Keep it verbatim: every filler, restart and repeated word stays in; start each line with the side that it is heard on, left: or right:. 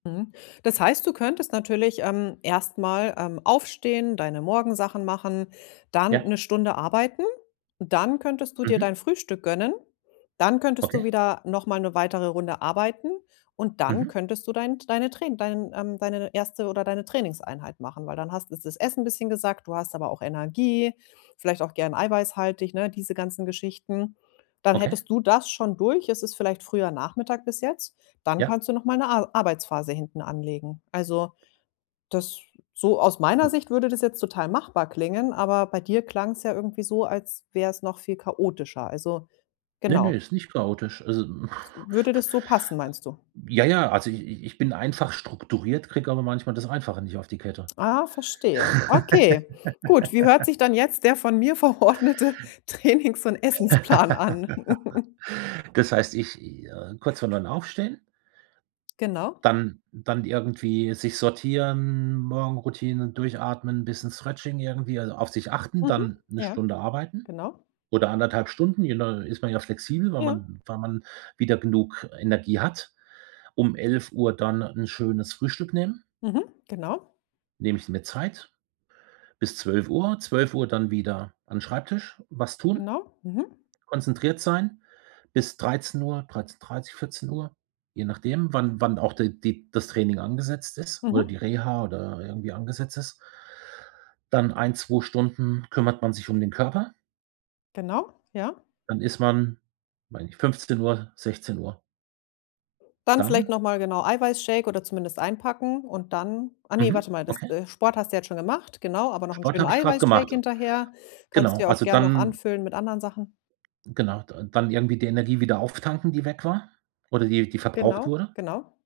left: Mhm. Das heißt, du könntest natürlich, ähm, erst mal, ähm, aufstehen, deine Morgensachen machen, dann
right: Ja.
left: 'ne Stunde arbeiten. Dann könntest du dir
right: Mhm.
left: dein Frühstück gönnen. Dann könntest du
right: Okay.
left: wieder noch mal 'ne weitere Runde arbeiten. Und dann
right: Mhm.
left: könntest du dein deine Trai dein, ähm deine erste oder deine Trainingseinheit machen. Weil dann hast ist das Essen 'n bisschen gesackt, du hast aber auch Energie, vielleicht auch gerne eiweißhaltig, ne? Diese ganzen Geschichten. Dann
right: Okay.
left: hättest du das schon durch, es ist vielleicht früher Nachmittag bis jetzt, dann
right: Ja.
left: kannst du nochmal 'ne A Arbeitsphase hinten anlegen. Also, das so aus meiner
right: Hm.
left: Sicht würde das jetzt total machbar klingen, aber bei dir klang es ja irgendwie so, als wäre es noch viel chaotischer. Also
right: Ne, ne,
left: genau.
right: ist nicht chaotisch. Also
left: Würde das so passen, meinst du?
right: ja, ja, also, i ich bin einfach strukturiert, kriege aber manchmal das Einfache nicht auf die Kette.
left: Ah, verstehe. Okay, gut. Wie hört sich dann jetzt der von mir verordnete Trainings und Essensplan an?
right: Das heißt, ich, äh kurz vor neun aufstehen
left: Genau.
right: dann dann irgendwie sich sortieren, Morgenroutine, durchatmen, bisschen Stretching irgendwie, also, auf sich achten,
left: Mhm.
right: dann 'ne
left: Ja,
right: Stunde arbeiten
left: genau.
right: oder anderthalb Stunden, je nach ist man ja flexibel, weil
left: Ja.
right: man weil man wieder genug Energie hat. Um elf Uhr dann 'n schönes Frühstück nehmen.
left: Mhm. Genau.
right: Nehme ich mir Zeit bis zwölf Uhr. zwölf Uhr dann wieder an Schreibtisch, was tun.
left: Genau, mhm.
right: Konzentriert sein bis dreizehn Uhr, dreizehn dreißig, vierzehn Uhr, je nachdem, wann wann auch der die das Training angesetzt ist oder
left: Mhm.
right: die Reha oder irgendwie angesetzt ist. Dann ein, zwei Stunden kümmert man sich um den Körper.
left: Genau, ja.
right: Dann ist man weiß nicht, fünfzehn Uhr, sechzehn Uhr.
left: Dann vielleicht
right: Dann
left: noch mal, genau, Eiweißshake oder zumindest einpacken und dann ach ne,
right: Mhm,
left: warte mal, das,
right: okay.
left: äh Sport hast du jetzt schon gemacht, genau, aber noch 'n
right: Sport
left: schönen
right: habe ich gerade
left: Eiweißshake
right: gemacht.
left: hinterher. Kannst du
right: Genau,
left: ja auch
right: also,
left: gern noch
right: dann
left: anfüllen mit anderen Sachen.
right: Genau, da dann irgendwie die Energie wieder auftanken, die weg war oder die die verbraucht
left: Genau,
right: wurde.
left: genau.